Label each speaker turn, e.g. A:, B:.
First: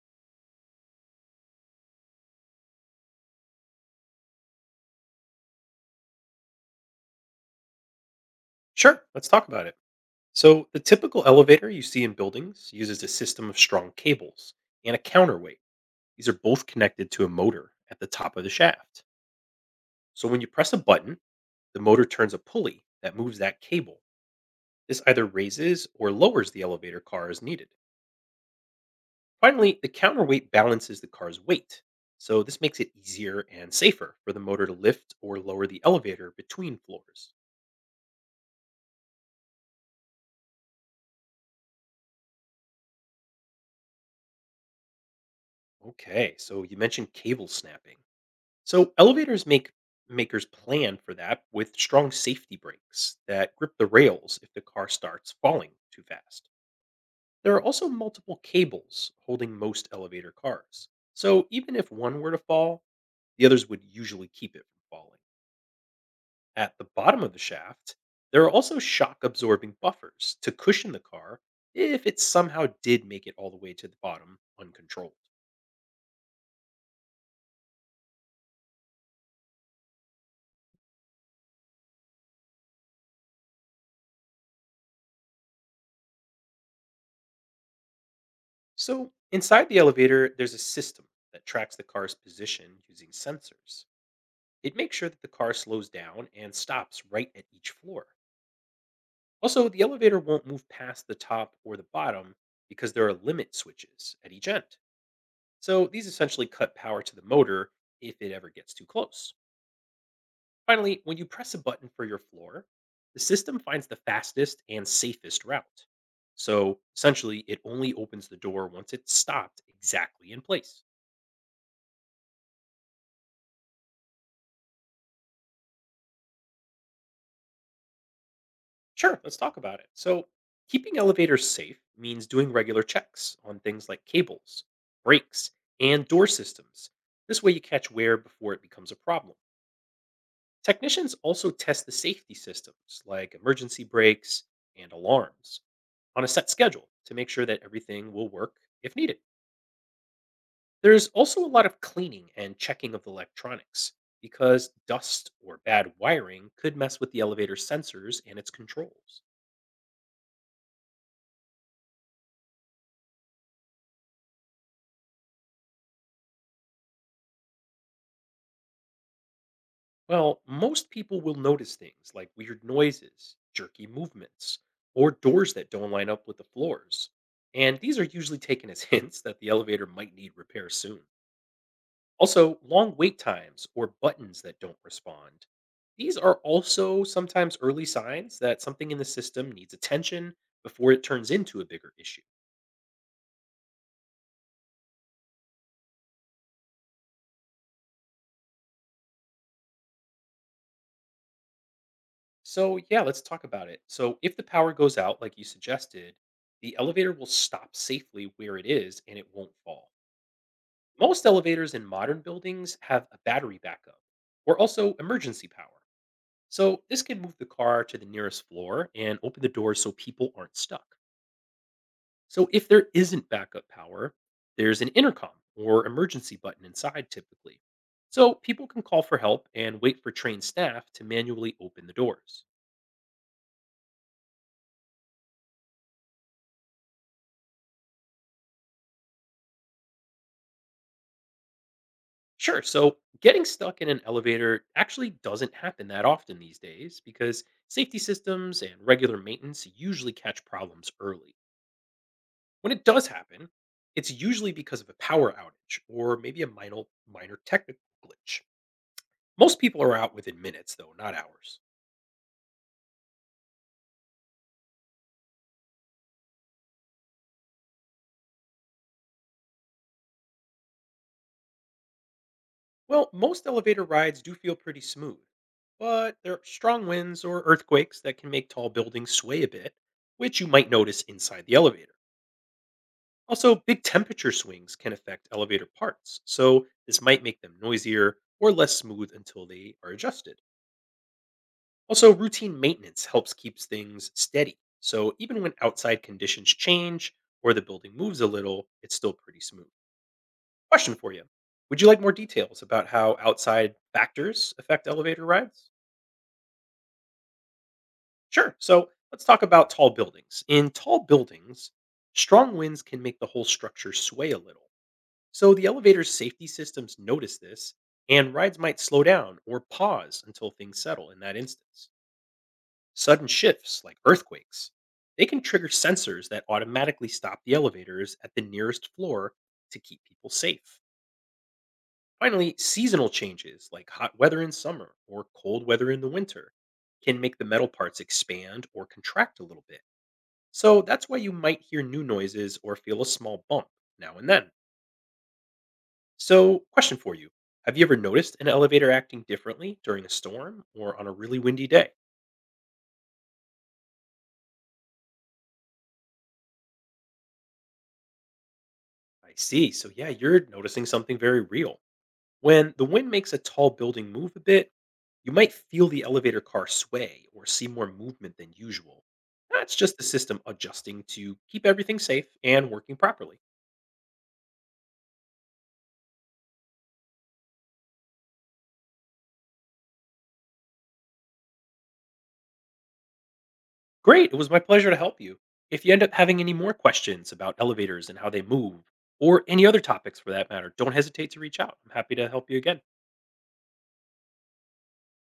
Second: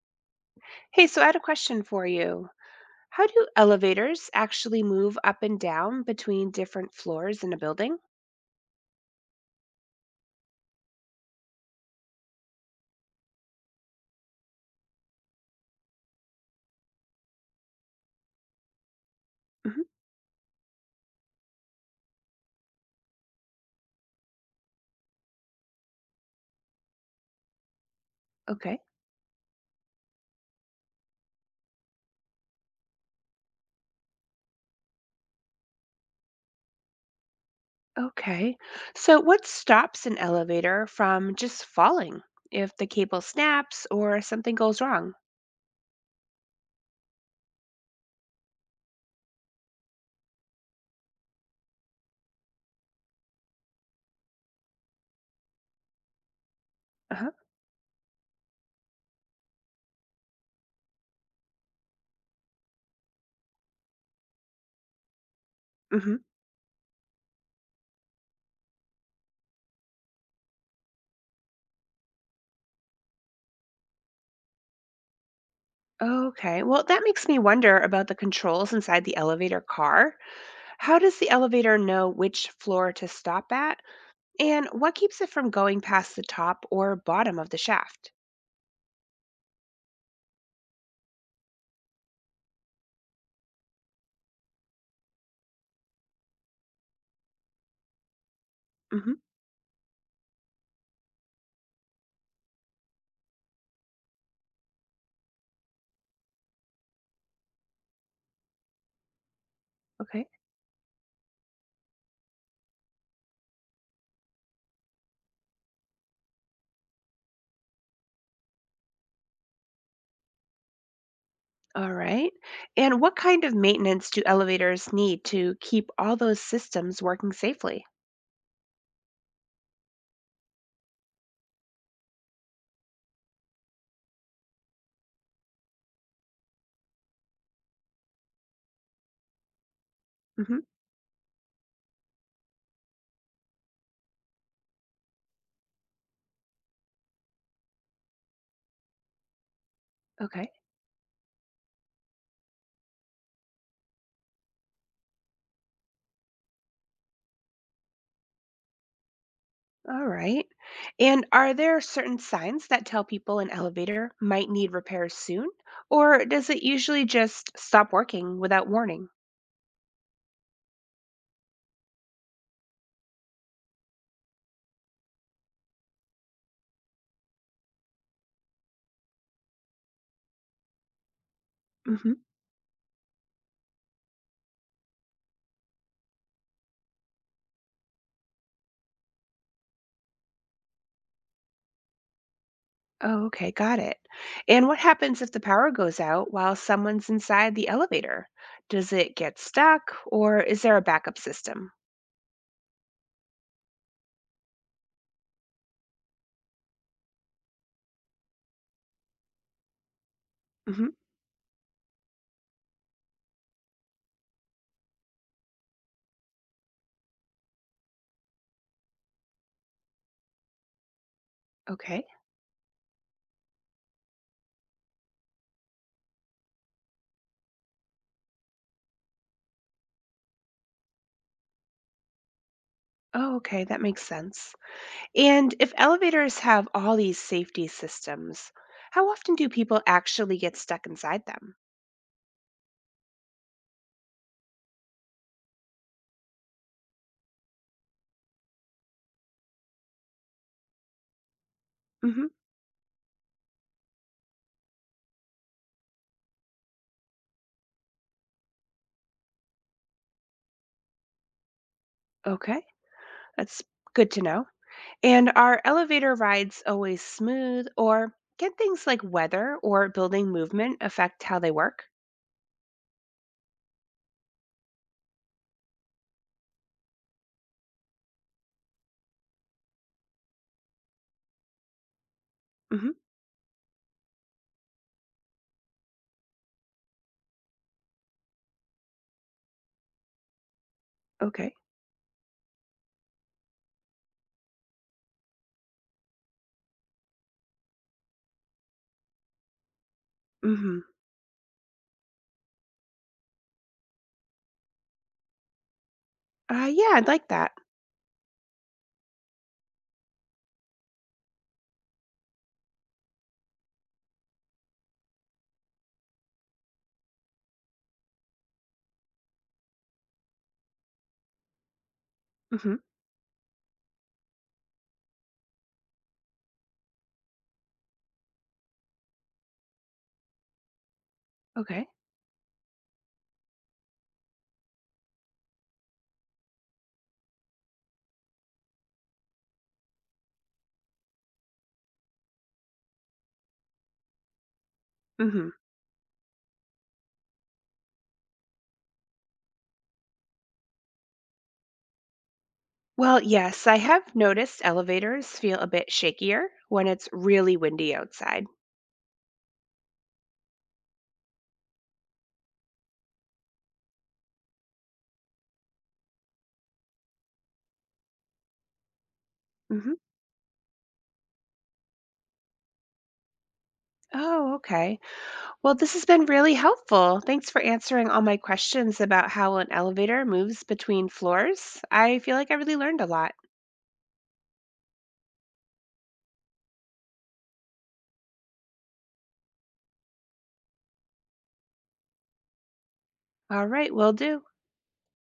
A: Hey, so I had a question for you. How do elevators actually move up and down between different floors in a building?
B: Sure, let's talk about it. So, the typical elevator you see in buildings uses a system of strong cables and a counterweight. These are both connected to a motor at the top of the shaft.
A: Hmm.
B: So, when you press a button, the motor turns a pulley that moves that cable. This either raises or lowers the elevator car as needed.
A: Okay.
B: Finally, the counterweight balances the car's weight. So, this makes it easier and safer for the motor to lift or lower the elevator between floors.
A: Okay. So, what stops an elevator from just falling if the cable snaps or something goes wrong?
B: Okay, so you mentioned cable snapping. So elevators make makers plan for that with strong safety brakes that grip the rails if the car starts falling too fast.
A: Uh-huh.
B: There are also multiple cables holding most elevator cars. So even if one were to fall, the others would usually keep it from falling.
A: Hmm.
B: At the bottom of the shaft, there are also shock absorbing buffers to cushion the car if it somehow did make it all the way to the bottom uncontrolled.
A: Okay. Well, that makes me wonder about the controls inside the elevator car. How does the elevator know which floor to stop at? And what keeps it from going past the top or bottom of the shaft?
B: So, inside the elevator, there's a system that tracks the car's position using sensors. It makes sure that the car slows down and stops right at each floor.
A: Hmm.
B: Also, the elevator won't move past the top or the bottom because there are limit switches at each end. So, these essentially cut power to the motor if it ever gets too close.
A: Okay.
B: Finally, when you press a button for your floor, the system finds the fastest and safest route. So, essentially, it only opens the door once it's stopped exactly in place.
A: All right. And what kind of maintenance do elevators need to keep all those systems working safely?
B: Sure, let's talk about it. So, keeping elevators safe means doing regular checks on things like cables, brakes, and door systems. This way, you catch wear before it becomes a problem.
A: Hmm.
B: Technicians also test the safety systems like emergency brakes and alarms on a set schedule to make sure that everything will work if needed.
A: Okay.
B: There's also a lot of cleaning and checking of the electronics because dust or bad wiring could mess with the elevator sensors and its controls.
A: All right. And are there certain signs that tell people an elevator might need repairs soon? Or does it usually just stop working without warning?
B: Well, most people will notice things like weird noises, jerky movements, or doors that don't line up with the floors. And these are usually taken as hints that the elevator might need repair soon.
A: Hmm.
B: Also, long wait times or buttons that don't respond. These are also sometimes early signs that something in the system needs attention before it turns into a bigger issue.
A: Oh, okay. Got it. And what happens if the power goes out while someone's inside the elevator? Does it get stuck or is there a backup system?
B: So, yeah, let's talk about it. So, if the power goes out, like you suggested, the elevator will stop safely where it is and it won't fall.
A: Hmm.
B: Most elevators in modern buildings have a battery backup or also emergency power. So this can move the car to the nearest floor and open the doors so people aren't stuck.
A: Okay.
B: So if there isn't backup power, there's an intercom or emergency button inside typically. So people can call for help and wait for trained staff to manually open the doors.
A: Oh, okay. That makes sense. And if elevators have all these safety systems, how often do people actually get stuck inside them?
B: Sure, so getting stuck in an elevator actually doesn't happen that often these days because safety systems and regular maintenance usually catch problems early.
A: Hmm.
B: When it does happen, it's usually because of a power outage or maybe a minor technical glitch. Most people are out within minutes though, not hours.
A: Okay, that's good to know. And are elevator rides always smooth, or can things like weather or building movement affect how they work?
B: Well, most elevator rides do feel pretty smooth, but there are strong winds or earthquakes that can make tall buildings sway a bit, which you might notice inside the elevator.
A: Hmm.
B: Also, big temperature swings can affect elevator parts, so this might make them noisier or less smooth until they are adjusted.
A: Okay.
B: Also, routine maintenance helps keeps things steady. So even when outside conditions change or the building moves a little, it's still pretty smooth.
A: Hmm.
B: Question for you. Would you like more details about how outside factors affect elevator rides?
A: Yeah, I'd like that.
B: Sure. So let's talk about tall buildings. In tall buildings, strong winds can make the whole structure sway a little. So the elevator's safety systems notice this, and rides might slow down or pause until things settle in that instance.
A: Hmm.
B: Sudden shifts, like earthquakes, they can trigger sensors that automatically stop the elevators at the nearest floor to keep people safe.
A: Okay.
B: Finally, seasonal changes, like hot weather in summer or cold weather in the winter, can make the metal parts expand or contract a little bit. So that's why you might hear new noises or feel a small bump now and then.
A: Hmm.
B: So, question for you. Have you ever noticed an elevator acting differently during a storm or on a really windy day?
A: Well, yes, I have noticed elevators feel a bit shakier when it's really windy outside.
B: I see. So, yeah, you're noticing something very real. When the wind makes a tall building move a bit, you might feel the elevator car sway or see more movement than usual. That's
A: Hmm.
B: just the system adjusting to keep everything safe and working properly.
A: Oh, okay. Well, this has been really helpful. Thanks for answering all my questions about how an elevator moves between floors. I feel like I really learned a lot.
B: Great, it was my pleasure to help you. If you end up having any more questions about elevators and how they move, or any other topics for that matter, don't hesitate to reach out. I'm happy to help you again.
A: All right, will do.